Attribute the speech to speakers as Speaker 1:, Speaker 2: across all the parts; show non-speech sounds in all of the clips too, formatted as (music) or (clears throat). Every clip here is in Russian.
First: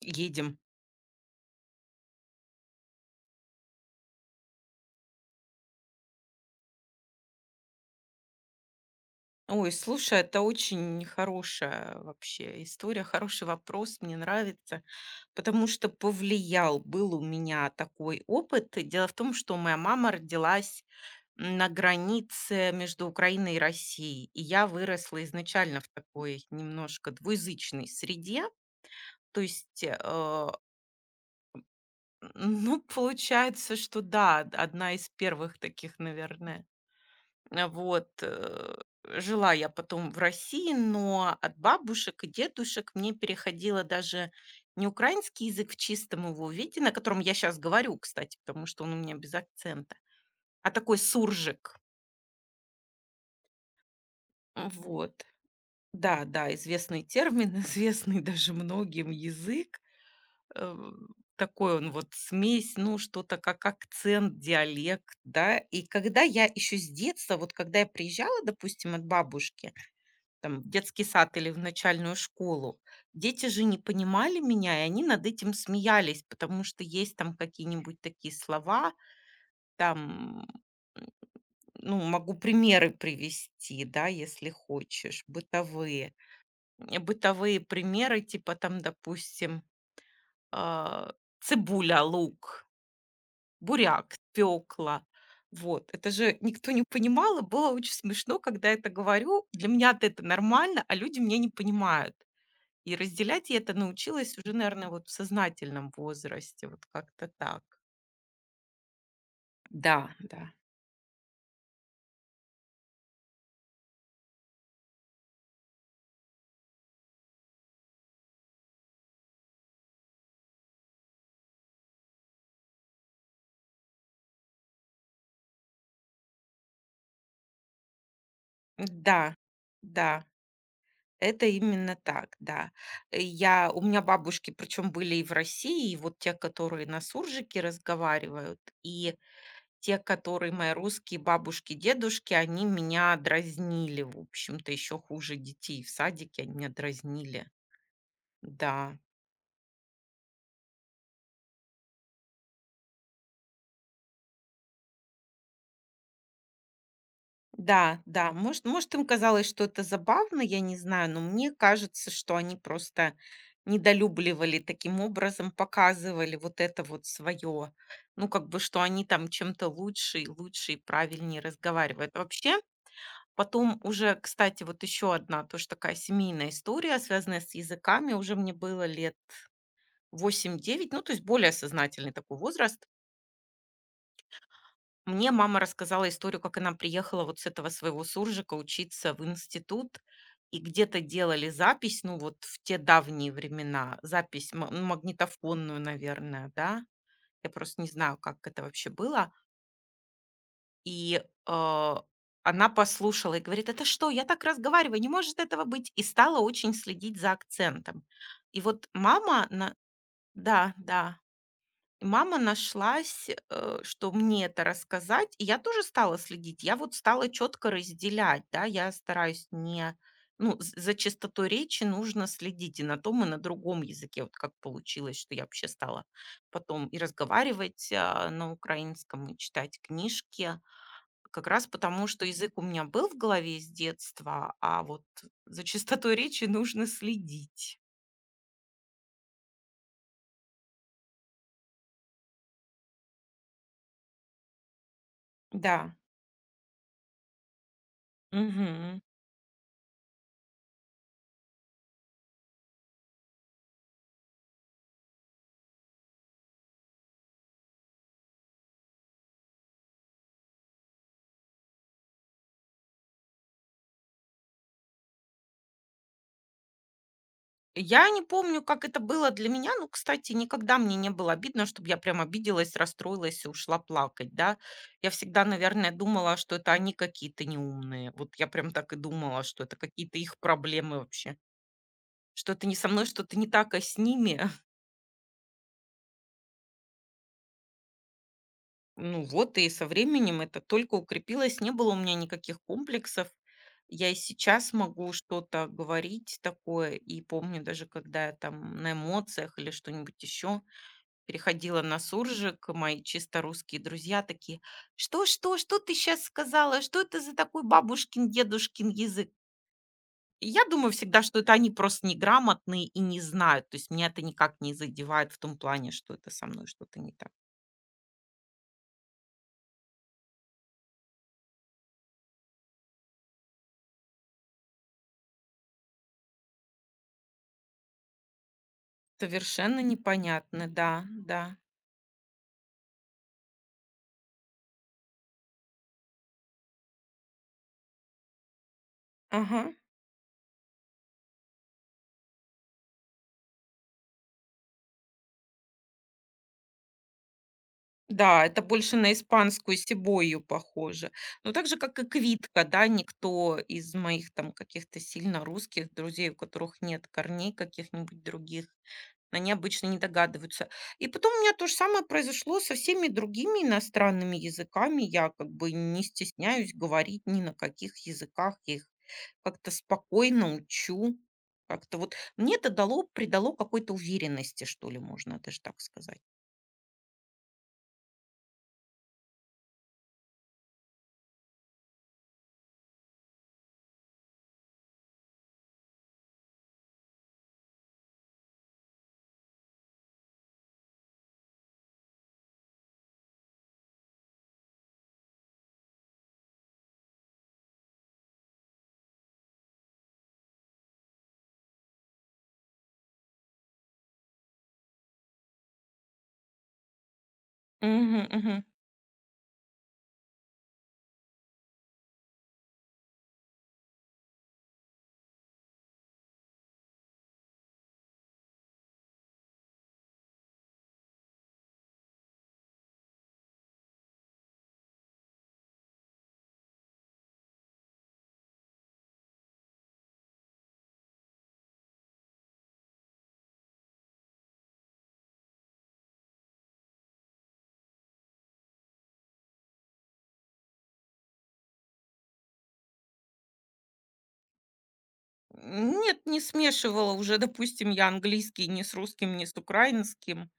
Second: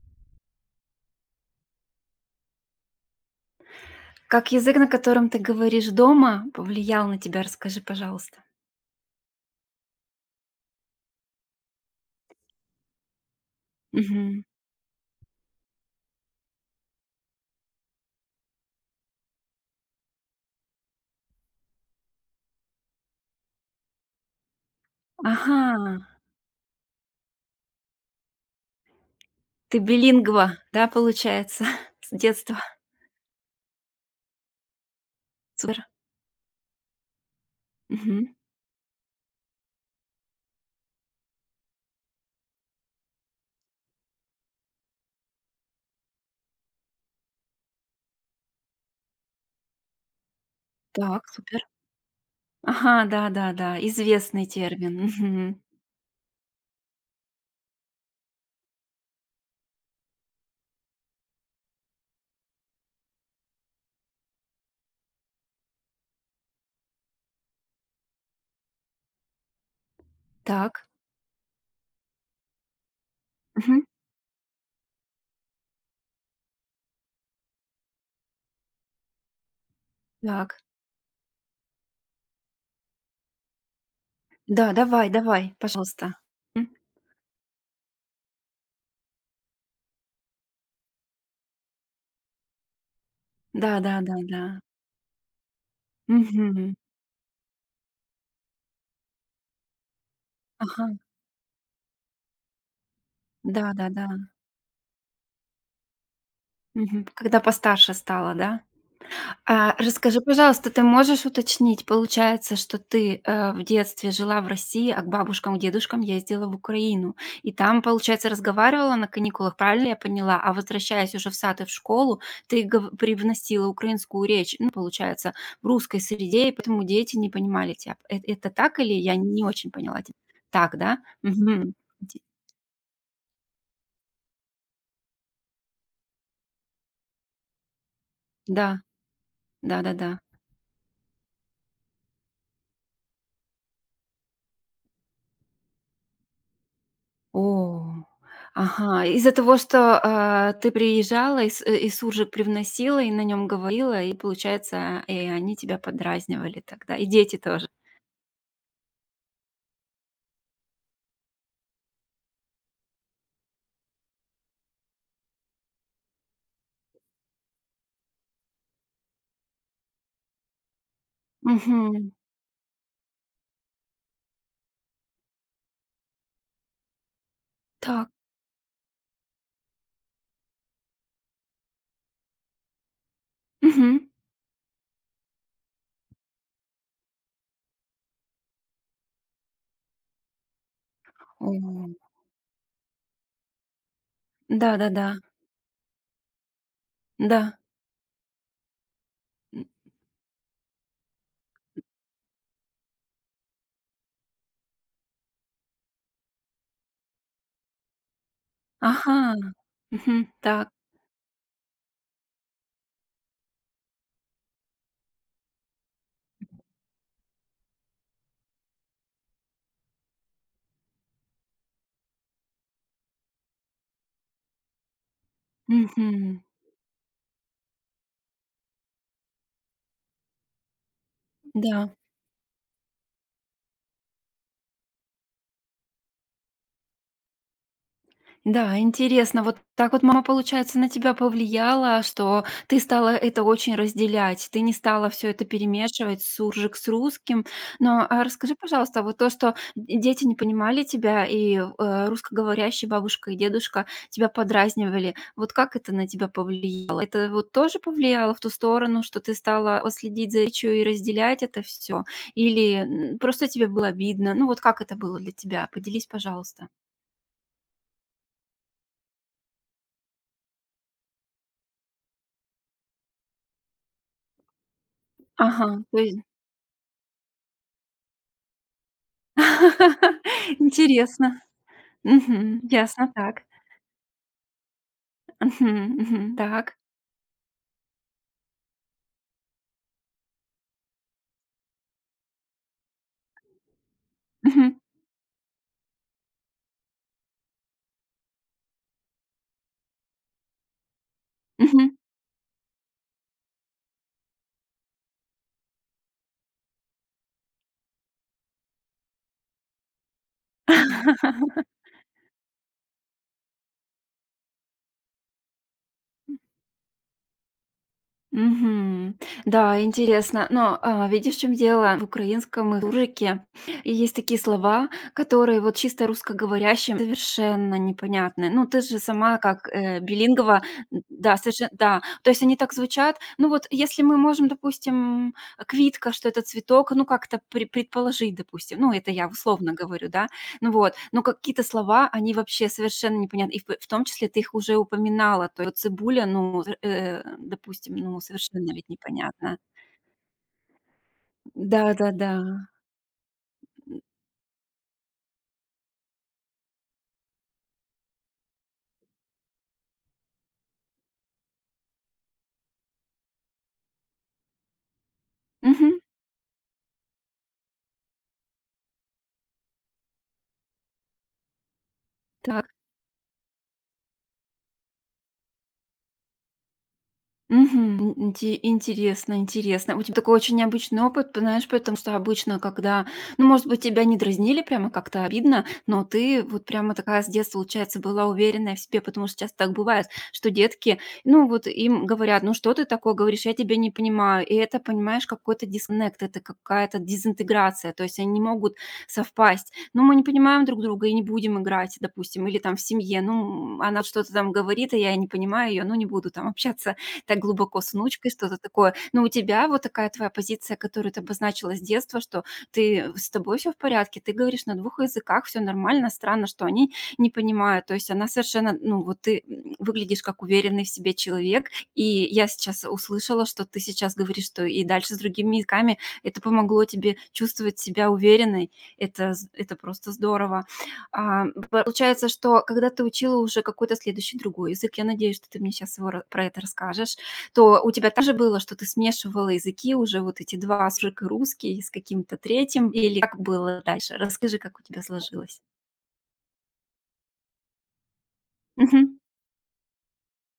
Speaker 1: Едем.
Speaker 2: Как язык, на котором ты говоришь дома, повлиял на тебя? Расскажи, пожалуйста.
Speaker 1: Ой, слушай, это очень хорошая вообще история, хороший вопрос, мне
Speaker 2: Мгм.
Speaker 1: нравится, потому что повлиял, был у меня такой опыт. Дело в том, что моя мама родилась на границе между Украиной и Россией, и я выросла изначально в
Speaker 2: Ага,
Speaker 1: такой немножко двуязычной среде. То
Speaker 2: ты
Speaker 1: есть,
Speaker 2: билингва, да, получается, (laughs) с детства.
Speaker 1: ну, получается, что да, одна из первых
Speaker 2: Супер.
Speaker 1: таких, наверное. Э, вот,
Speaker 2: Мгм.
Speaker 1: э, жила я потом в России, но от бабушек и дедушек мне переходила даже не украинский язык в чистом его виде, на котором я сейчас говорю, кстати, потому что он у меня без акцента, а такой
Speaker 2: Так, супер.
Speaker 1: суржик.
Speaker 2: Ага, да-да-да, известный термин.
Speaker 1: Вот.
Speaker 2: Мгм.
Speaker 1: Да, да, известный термин, (laughs) известный даже многим язык. Э, такой он вот смесь, ну, что-то как акцент, диалект, да. И когда я еще с детства, вот когда я приезжала, допустим, от бабушки там, в
Speaker 2: Так.
Speaker 1: детский сад или в начальную школу. Дети же не
Speaker 2: Мгм.
Speaker 1: понимали меня, и они над этим смеялись, потому что есть там какие-нибудь такие слова, там,
Speaker 2: Так.
Speaker 1: м, ну, могу примеры привести, да, если
Speaker 2: Да, давай,
Speaker 1: хочешь,
Speaker 2: давай, пожалуйста.
Speaker 1: бытовые.
Speaker 2: М.
Speaker 1: Бытовые примеры, типа там, допустим, а, цибуля, лук, буряк,
Speaker 2: Да-да-да-да.
Speaker 1: пекла. Вот, это же никто
Speaker 2: Мгм.
Speaker 1: не понимал, и было очень смешно, когда это говорю. Для меня это нормально,
Speaker 2: Ага.
Speaker 1: а люди меня не понимают. И разделять я это
Speaker 2: Да-да-да.
Speaker 1: научилась уже, наверное, вот в сознательном возрасте, вот
Speaker 2: Мгм.
Speaker 1: как-то
Speaker 2: Когда
Speaker 1: так.
Speaker 2: постарше стала, да? А
Speaker 1: Да,
Speaker 2: расскажи,
Speaker 1: да.
Speaker 2: пожалуйста, ты можешь уточнить, получается, что ты, в детстве жила в России, а к бабушкам, к дедушкам ездила в Украину. И там, получается, разговаривала на каникулах, правильно я поняла? А возвращаясь уже в сад и в школу, ты гов привносила украинскую речь, ну, получается, в русской среде, и поэтому дети не понимали тебя. Это так или я
Speaker 1: Да,
Speaker 2: не очень поняла тебя?
Speaker 1: да,
Speaker 2: Так, да?
Speaker 1: это
Speaker 2: Мгм.
Speaker 1: именно
Speaker 2: Ди
Speaker 1: так, да. Я, у меня бабушки, причем были и в России, и вот те, которые на суржике разговаривают,
Speaker 2: Да,
Speaker 1: и те,
Speaker 2: да-да-да.
Speaker 1: которые мои русские бабушки, дедушки, они меня дразнили, в общем-то, еще хуже детей в садике, они меня дразнили.
Speaker 2: О,
Speaker 1: Да,
Speaker 2: ага. Из-за того, что, ты приезжала, и и суржик привносила, и на нем говорила, и, получается, и они тебя подразнивали тогда, и дети тоже.
Speaker 1: да, да, может, им казалось, что это забавно, я не знаю, но мне кажется, что они просто недолюбливали, таким образом показывали вот это вот свое, ну, как бы, что они там чем-то лучше и правильнее
Speaker 2: Мгм.
Speaker 1: разговаривают. Вообще, потом уже, кстати, вот еще одна тоже такая семейная история, связанная с
Speaker 2: Так.
Speaker 1: языками, уже мне было лет восемь-девять, ну, то есть более сознательный такой возраст.
Speaker 2: Мгм.
Speaker 1: Мне мама рассказала историю, как она приехала вот с этого своего суржика учиться в институт, и где-то делали
Speaker 2: О.
Speaker 1: запись, ну вот в те давние времена, запись ну,
Speaker 2: Да-да-да.
Speaker 1: магнитофонную, наверное, да.
Speaker 2: Да. да,
Speaker 1: Я
Speaker 2: да.
Speaker 1: просто не знаю, как это вообще было.
Speaker 2: М.
Speaker 1: И э, она послушала и говорит, это что, я так разговариваю, не может этого быть. И стала очень следить за акцентом. И вот
Speaker 2: Ага.
Speaker 1: мама, на...
Speaker 2: Мгм. Так.
Speaker 1: да, да, и мама нашлась, что мне это рассказать, и я тоже стала следить. Я вот стала четко разделять, да, я стараюсь не, ну, за чистотой речи нужно следить и на том, и на другом языке. Вот как получилось, что я вообще стала
Speaker 2: Мгм.
Speaker 1: потом и разговаривать на украинском, и читать книжки, как раз
Speaker 2: Да.
Speaker 1: потому, что язык у меня был в голове с детства, а вот за чистотой речи нужно следить.
Speaker 2: Да, интересно, вот так вот мама, получается, на тебя повлияла, что ты стала это очень разделять, ты не стала все это
Speaker 1: Да.
Speaker 2: перемешивать, суржик с русским. Но а расскажи,
Speaker 1: Мгм.
Speaker 2: пожалуйста, вот то, что дети не понимали тебя, и русскоговорящие бабушка и дедушка тебя подразнивали, вот как это на тебя повлияло? Это вот тоже повлияло в ту сторону, что ты стала вот следить за речью и разделять это все? Или просто тебе было обидно? Ну вот как это было для тебя? Поделись, пожалуйста.
Speaker 1: Я не помню, как это было для меня. Ну, кстати, никогда мне не было обидно, чтобы я прям обиделась, расстроилась и ушла плакать, да. Я всегда,
Speaker 2: Ага,
Speaker 1: наверное,
Speaker 2: то есть
Speaker 1: думала, что это они какие-то неумные. Вот я прям так и думала, что это какие-то их
Speaker 2: (laughs)
Speaker 1: проблемы
Speaker 2: интересно.
Speaker 1: вообще. Что
Speaker 2: Мгм.
Speaker 1: это не со
Speaker 2: Ясно,
Speaker 1: мной, что-то
Speaker 2: так.
Speaker 1: не так, а с ними. (laughs)
Speaker 2: Мгм, мгм. Так.
Speaker 1: Ну вот, и со временем это только укрепилось. Не было у меня никаких комплексов. Я и сейчас
Speaker 2: Мгм,
Speaker 1: могу что-то говорить такое. И помню даже, когда я там на эмоциях или что-нибудь еще, переходила
Speaker 2: мгм.
Speaker 1: на суржик, мои чисто русские друзья такие: "Что, ты сейчас сказала? Что это за такой бабушкин, дедушкин язык?" И я думаю всегда, что это они
Speaker 2: (laughs)
Speaker 1: просто неграмотные и не знают. То есть меня это никак не задевает в том плане, что это со мной что-то не так.
Speaker 2: Мгм. Да, интересно. Но, видишь, в чём дело? В украинском языке есть такие слова, которые вот чисто русскоговорящим совершенно непонятны. Ну, ты же сама как,
Speaker 1: Совершенно
Speaker 2: билингва,
Speaker 1: непонятно,
Speaker 2: н
Speaker 1: да,
Speaker 2: да,
Speaker 1: да.
Speaker 2: совершенно, да. То есть они так звучат. Ну, вот если мы можем, допустим, квитка, что это цветок, ну, как-то предположить, допустим, ну, это я
Speaker 1: Ага.
Speaker 2: условно говорю, да. Ну вот, но какие-то слова, они вообще совершенно непонятны. И в том числе ты их уже упоминала. То есть вот цибуля, ну, допустим, ну,
Speaker 1: Да, это
Speaker 2: совершенно ведь
Speaker 1: больше на
Speaker 2: непонятно.
Speaker 1: испанскую сибойю похоже. Но так же, как и
Speaker 2: Да-да-да.
Speaker 1: квитка, да, никто из моих там каких-то сильно русских друзей, у которых нет корней каких-нибудь других. Они обычно не догадываются. И потом у меня то же самое произошло со всеми другими иностранными языками. Я как бы
Speaker 2: Мгм.
Speaker 1: не стесняюсь говорить ни на каких языках. Я их как-то спокойно учу. Как-то вот мне
Speaker 2: Да.
Speaker 1: это дало, придало какой-то уверенности, что ли, можно даже так сказать.
Speaker 2: Мгм. Ин инте Интересно интересно. У тебя такой очень необычный опыт, знаешь, потому что обычно, когда, ну, может быть, тебя не дразнили, прямо как-то обидно, но ты вот прямо такая с детства, получается, была уверенная в себе, потому что часто так бывает, что детки, ну, вот им говорят: "Ну, что ты такое говоришь? Я тебя не понимаю". И это, понимаешь, какой-то дисконнект, это какая-то дезинтеграция, то есть они не могут совпасть. Ну, мы не понимаем друг друга и не будем играть, допустим, или там в семье, ну, она что-то там говорит, а я не понимаю ее ну, не буду там общаться так глубоко с
Speaker 1: Мгм,
Speaker 2: внучкой,
Speaker 1: мгм.
Speaker 2: что-то такое. Но у тебя вот такая твоя позиция, которую ты обозначила с детства, что ты с тобой все в порядке, ты говоришь на двух языках, все нормально, странно, что они не понимают. То есть она совершенно, ну вот ты выглядишь как уверенный в себе человек, и я сейчас услышала, что ты сейчас говоришь, что и дальше с другими языками это помогло тебе чувствовать себя уверенной. Это просто здорово. А, получается, что когда ты учила уже какой-то следующий другой язык, я надеюсь, что ты мне сейчас про это расскажешь, то у тебя также было, что ты смешивала языки уже вот эти 2 суржик и русский, с каким-то третьим. Или как было дальше? Расскажи, как у тебя сложилось.
Speaker 1: Нет, не смешивала уже, (laughs) допустим, я английский ни с
Speaker 2: Мгм.
Speaker 1: русским, ни с украинским,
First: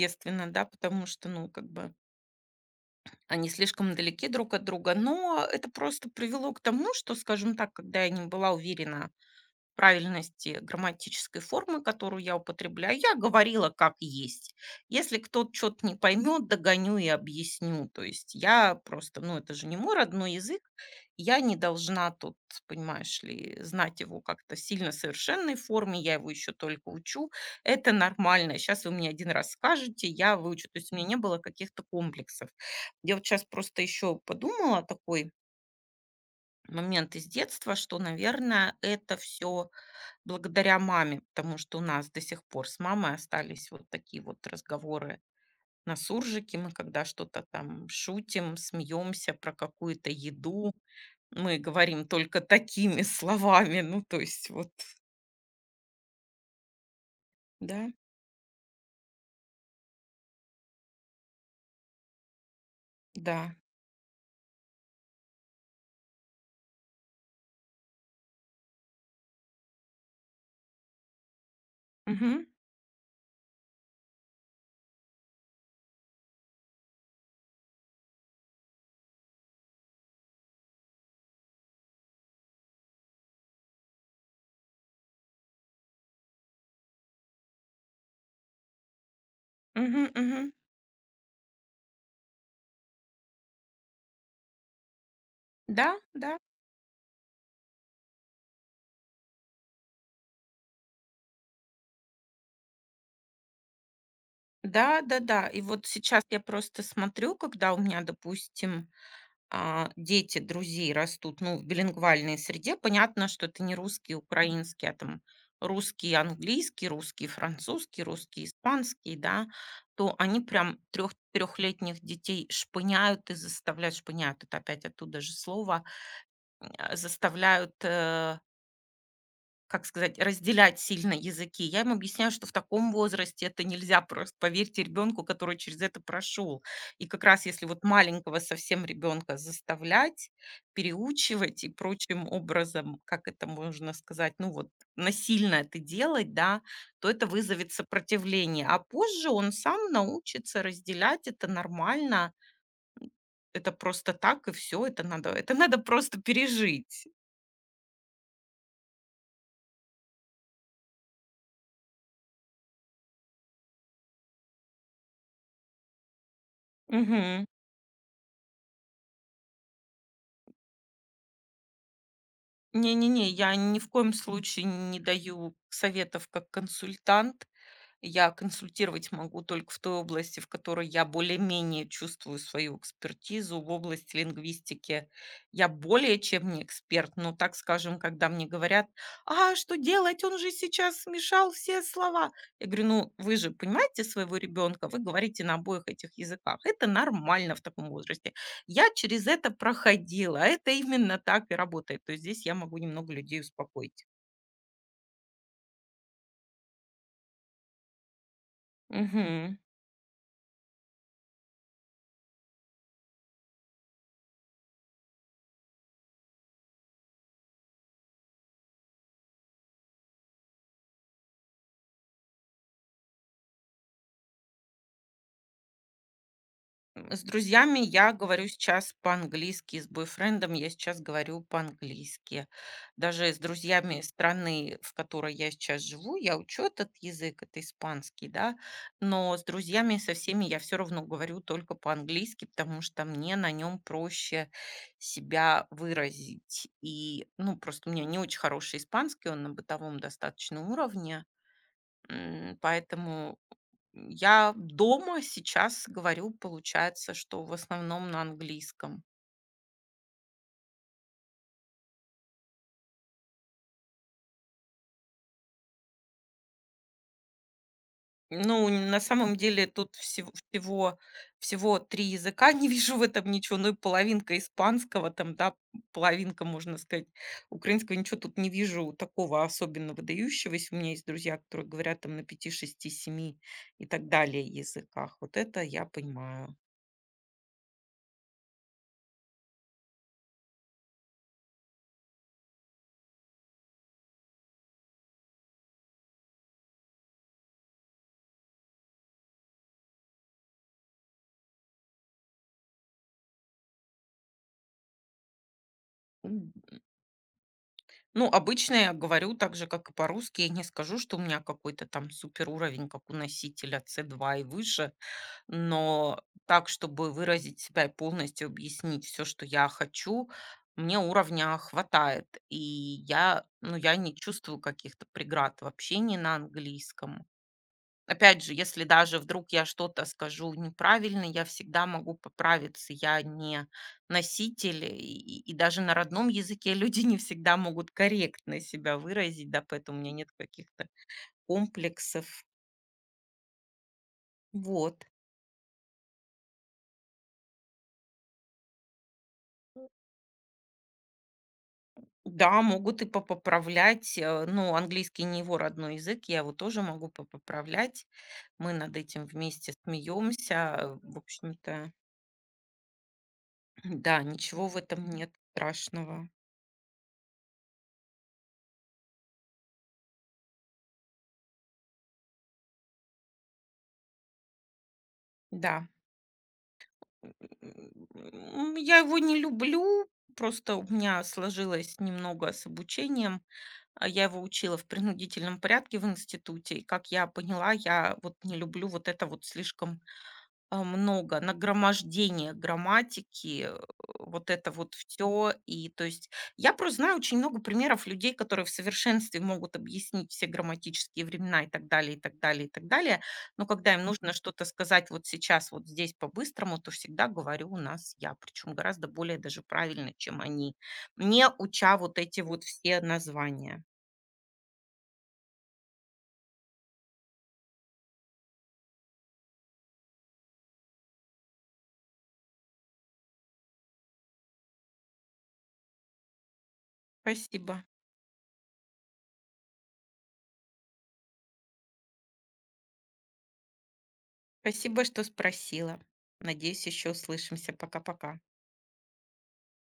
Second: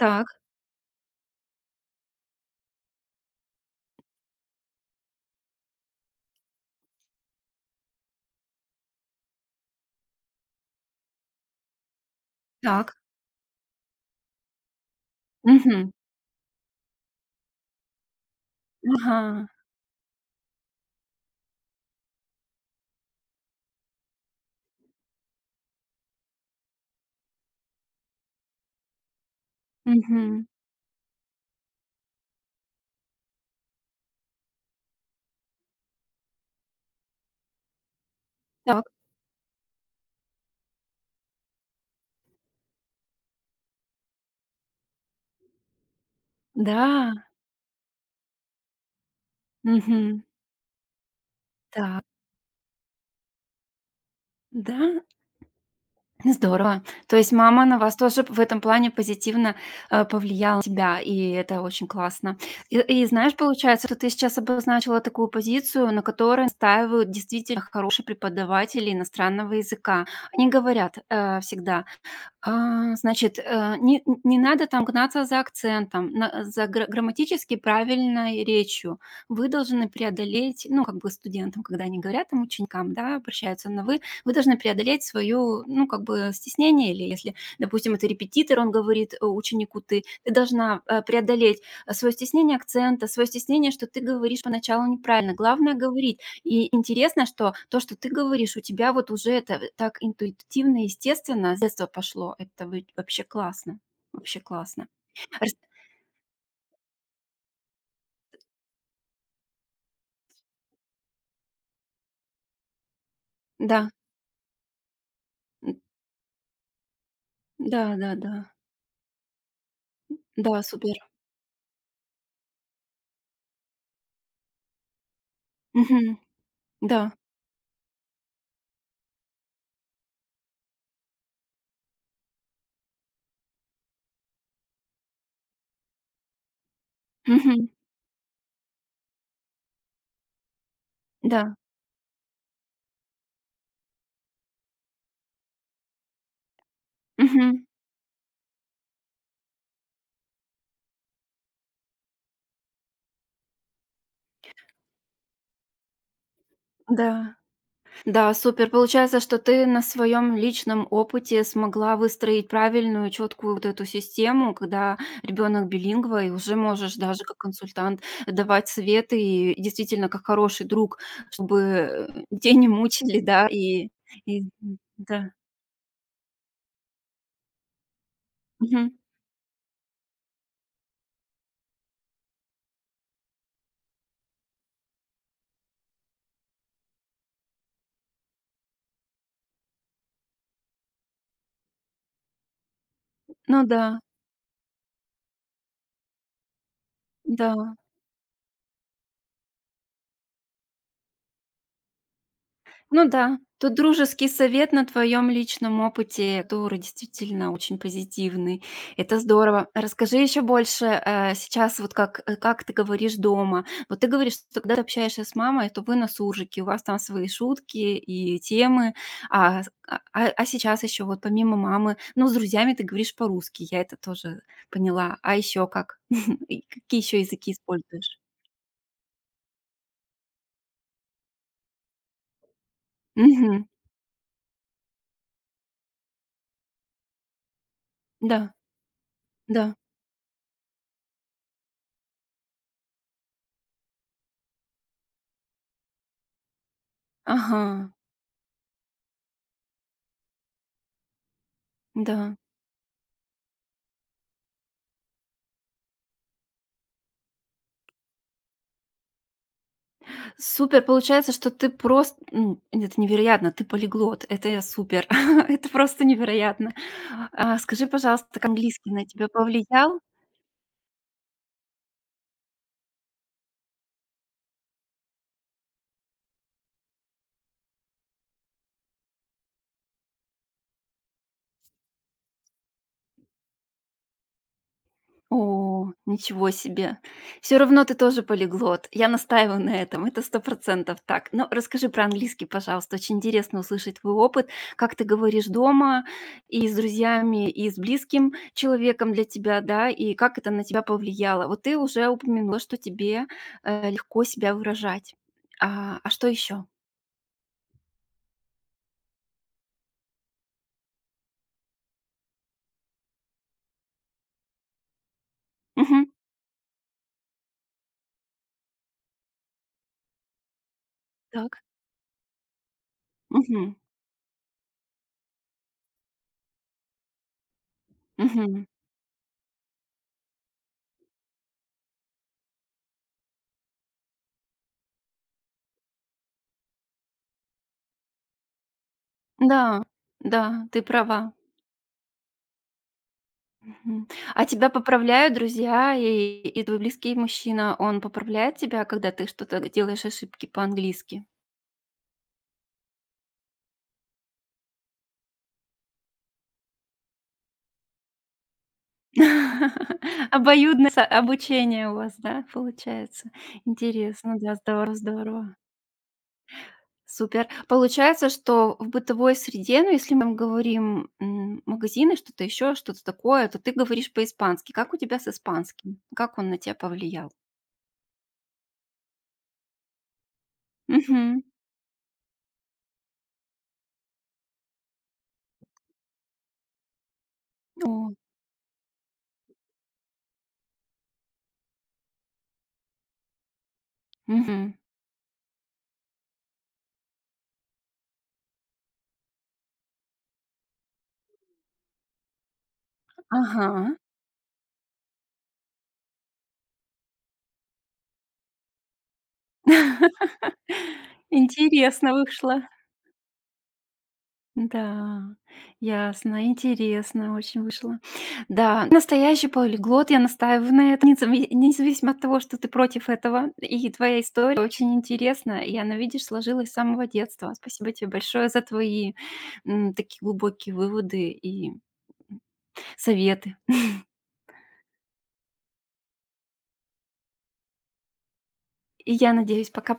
Speaker 2: Так,
Speaker 1: да, потому что, ну, как бы они слишком далеки друг от друга, но это просто привело к тому, что, скажем так, когда я не была уверена правильности грамматической формы, которую я
Speaker 2: так.
Speaker 1: употребляю. Я говорила как есть. Если кто-то что-то
Speaker 2: Мгм.
Speaker 1: не поймет, догоню и объясню. То есть я просто, ну
Speaker 2: Ага.
Speaker 1: это же не мой родной язык, я не должна тут, понимаешь ли, знать его как-то сильно совершенной форме, я его еще только учу. Это нормально. Сейчас вы мне один раз скажете, я
Speaker 2: Мгм.
Speaker 1: выучу. То есть у меня не было каких-то комплексов. Я вот сейчас просто еще подумала такой момент из детства, что, наверное,
Speaker 2: Так.
Speaker 1: это все благодаря маме, потому что у нас до сих пор с мамой остались вот такие вот разговоры на суржике. Мы
Speaker 2: Да.
Speaker 1: когда что-то там шутим, смеемся про какую-то
Speaker 2: Мгм.
Speaker 1: еду, мы
Speaker 2: Так.
Speaker 1: говорим только такими (laughs) словами. Ну, то есть вот,
Speaker 2: Да? Здорово. То есть мама на
Speaker 1: да,
Speaker 2: вас тоже в этом плане позитивно, повлияла на тебя, и это очень классно. И знаешь,
Speaker 1: да.
Speaker 2: получается, что ты сейчас обозначила такую позицию, на которой настаивают действительно хорошие преподаватели иностранного языка. Они говорят, всегда:
Speaker 1: Мгм,
Speaker 2: значит, не надо там гнаться за акцентом, на за грамматически правильной речью. Вы должны преодолеть, ну, как бы студентам, когда они говорят там ученикам, да, обращаются на вы должны преодолеть свою, ну, как бы стеснение, или если, допустим, это репетитор, он говорит, ученику "ты",
Speaker 1: мгм,
Speaker 2: ты
Speaker 1: мгм.
Speaker 2: должна, преодолеть, свое стеснение акцента, свое стеснение, что ты говоришь поначалу неправильно. Главное
Speaker 1: Да,
Speaker 2: говорить.
Speaker 1: да.
Speaker 2: И интересно, что то, что ты говоришь, у тебя вот уже это так интуитивно, естественно, с детства пошло. Это вы вообще классно, вообще классно.
Speaker 1: Да, да, да.
Speaker 2: Рас
Speaker 1: И вот сейчас я просто смотрю, когда у меня, допустим, дети друзей растут, ну, в билингвальной среде, понятно, что это не
Speaker 2: Да,
Speaker 1: русский, украинский, а там
Speaker 2: м,
Speaker 1: русский, английский, русский, французский,
Speaker 2: да-да-да. Да,
Speaker 1: русский,
Speaker 2: да.
Speaker 1: испанский, да, то они
Speaker 2: Да,
Speaker 1: прям
Speaker 2: супер.
Speaker 1: трехлетних детей шпыняют и заставляют, шпыняют, это опять оттуда же слово,
Speaker 2: Мгм. Да.
Speaker 1: заставляют, как сказать, разделять сильно языки. Я им объясняю, что в таком возрасте это нельзя просто. Поверьте ребенку, который через это прошел. И как раз если
Speaker 2: Мгм.
Speaker 1: вот маленького совсем ребенка заставлять,
Speaker 2: Да.
Speaker 1: переучивать и прочим образом, как это можно сказать, ну вот насильно это делать, да, то это
Speaker 2: Мгм.
Speaker 1: вызовет сопротивление. А позже он сам научится разделять это нормально. Это просто так и все. Это надо просто пережить.
Speaker 2: Да. Да, супер. Получается, что ты на своем личном опыте смогла выстроить правильную, четкую вот эту систему, когда ребенок билингва, и уже можешь даже как
Speaker 1: Мгм.
Speaker 2: консультант давать советы, и действительно как хороший друг, чтобы детей не мучили,
Speaker 1: Не-не-не,
Speaker 2: да,
Speaker 1: я ни в
Speaker 2: и,
Speaker 1: коем
Speaker 2: и,
Speaker 1: случае не
Speaker 2: да.
Speaker 1: даю советов как консультант. Я
Speaker 2: Мгм.
Speaker 1: консультировать могу только в той области, в которой я более-менее чувствую свою экспертизу. В области лингвистики я более чем не эксперт, но, так скажем, когда мне говорят: "А что делать? Он же сейчас смешал все слова". Я говорю: "Ну, вы же
Speaker 2: Ну да,
Speaker 1: понимаете своего ребенка, вы говорите на обоих этих языках. Это нормально в
Speaker 2: да.
Speaker 1: таком возрасте. Я через это проходила, а это именно так и работает". То есть здесь я могу
Speaker 2: Ну
Speaker 1: немного
Speaker 2: да,
Speaker 1: людей
Speaker 2: тут
Speaker 1: успокоить.
Speaker 2: дружеский совет на твоем личном опыте, который действительно очень позитивный. Это
Speaker 1: Мгм.
Speaker 2: здорово. Расскажи еще больше сейчас, вот как, как ты говоришь дома. Вот ты говоришь, что когда ты общаешься с мамой, то вы на суржике, у вас там свои шутки и темы. А, сейчас еще вот помимо мамы, ну с друзьями ты говоришь по-русски, я это тоже поняла. А еще как? (laughs) И какие еще
Speaker 1: С
Speaker 2: языки
Speaker 1: друзьями я
Speaker 2: используешь?
Speaker 1: говорю сейчас по-английски, с бойфрендом я сейчас говорю по-английски. Даже с
Speaker 2: Мгм.
Speaker 1: друзьями страны, в которой я сейчас живу, я учу этот язык, это испанский,
Speaker 2: Да,
Speaker 1: да, но с
Speaker 2: да.
Speaker 1: друзьями, со всеми я все равно говорю только по-английски, потому что мне на нем проще себя выразить. И, ну,
Speaker 2: Ага,
Speaker 1: просто у меня не очень хороший испанский, он на бытовом достаточном уровне.
Speaker 2: да.
Speaker 1: Поэтому я дома сейчас говорю, получается, что в основном на английском.
Speaker 2: Супер, получается, что ты просто, это невероятно, ты полиглот, это я супер, (laughs) это просто невероятно. А, скажи, пожалуйста, как
Speaker 1: Ну,
Speaker 2: английский
Speaker 1: на
Speaker 2: на тебя
Speaker 1: самом деле тут
Speaker 2: повлиял?
Speaker 1: всего 3 языка, (laughs) не вижу в этом ничего, ну и половинка испанского там, да, половинка, можно сказать, украинского, ничего тут не вижу такого особенно выдающегося. У меня есть друзья, которые говорят там на пяти, шести, семи и так далее языках. Вот это я
Speaker 2: О, ничего
Speaker 1: понимаю.
Speaker 2: себе! Все равно ты тоже полиглот. Я настаиваю на этом, это 100% так. Но расскажи про английский, пожалуйста. Очень интересно услышать твой опыт, как ты говоришь дома и с друзьями, и с близким человеком для тебя, да, и как это на тебя повлияло. Вот ты уже упомянула, что тебе, легко себя выражать. А что еще?
Speaker 1: Ну, обычно я говорю так же, как и по-русски. Я не скажу, что у меня какой-то там супер уровень, как у носителя C2 и выше, но так, чтобы выразить себя и полностью объяснить все, что я хочу, мне уровня
Speaker 2: Так.
Speaker 1: хватает. И я,
Speaker 2: Мгм.
Speaker 1: ну, я не чувствую каких-то преград в общении на английском. Опять же,
Speaker 2: Мгм.
Speaker 1: если даже вдруг я что-то скажу неправильно, я всегда могу поправиться. Я не носитель, и даже на родном языке (laughs) люди не всегда могут корректно себя выразить, да,
Speaker 2: Да,
Speaker 1: поэтому у меня нет
Speaker 2: да, ты
Speaker 1: каких-то
Speaker 2: права.
Speaker 1: комплексов.
Speaker 2: Мгм. А тебя
Speaker 1: Вот.
Speaker 2: поправляют друзья и твой близкий мужчина, он поправляет тебя, когда ты что-то делаешь ошибки по-английски?
Speaker 1: Да, могут и попоправлять. Ну, английский не его родной язык, я его тоже могу попоправлять. Мы над этим вместе
Speaker 2: (laughs)
Speaker 1: смеемся.
Speaker 2: Обоюдное со
Speaker 1: В общем-то,
Speaker 2: обучение у вас, да, получается?
Speaker 1: (clears throat) да,
Speaker 2: Интересно, да,
Speaker 1: ничего в
Speaker 2: здорово,
Speaker 1: этом нет
Speaker 2: здорово.
Speaker 1: страшного.
Speaker 2: Супер. Получается, что в бытовой среде, ну, если мы говорим, магазины, что-то еще, что-то такое, то ты говоришь по-испански. Как у тебя с
Speaker 1: Да.
Speaker 2: испанским? Как он на тебя повлиял?
Speaker 1: Я его не люблю. Просто у меня
Speaker 2: Мгм.
Speaker 1: сложилось немного с обучением. Я его учила в принудительном порядке в институте. И, как я поняла,
Speaker 2: О,
Speaker 1: я вот не люблю вот это вот слишком много, нагромождение грамматики, вот это
Speaker 2: мгм.
Speaker 1: вот все. И то есть я просто знаю очень много примеров людей, которые в совершенстве могут объяснить все грамматические времена и так далее, и так далее, и так далее. Но когда
Speaker 2: Ага.
Speaker 1: им нужно что-то сказать вот сейчас, вот здесь по-быстрому, то всегда говорю у нас я, причем гораздо более даже правильно, чем
Speaker 2: (laughs)
Speaker 1: они, не уча
Speaker 2: Интересно
Speaker 1: вот эти
Speaker 2: вышло.
Speaker 1: вот все названия.
Speaker 2: Да, ясно, интересно очень вышло. Да, настоящий полиглот, я настаиваю на этом, независимо от того, что ты против этого. И твоя история очень интересна, и она, видишь, сложилась с самого детства.
Speaker 1: Спасибо.
Speaker 2: Спасибо тебе большое за твои, такие глубокие выводы и советы.
Speaker 1: Спасибо, что спросила. Надеюсь, еще услышимся. Пока-пока.
Speaker 2: И я надеюсь, пока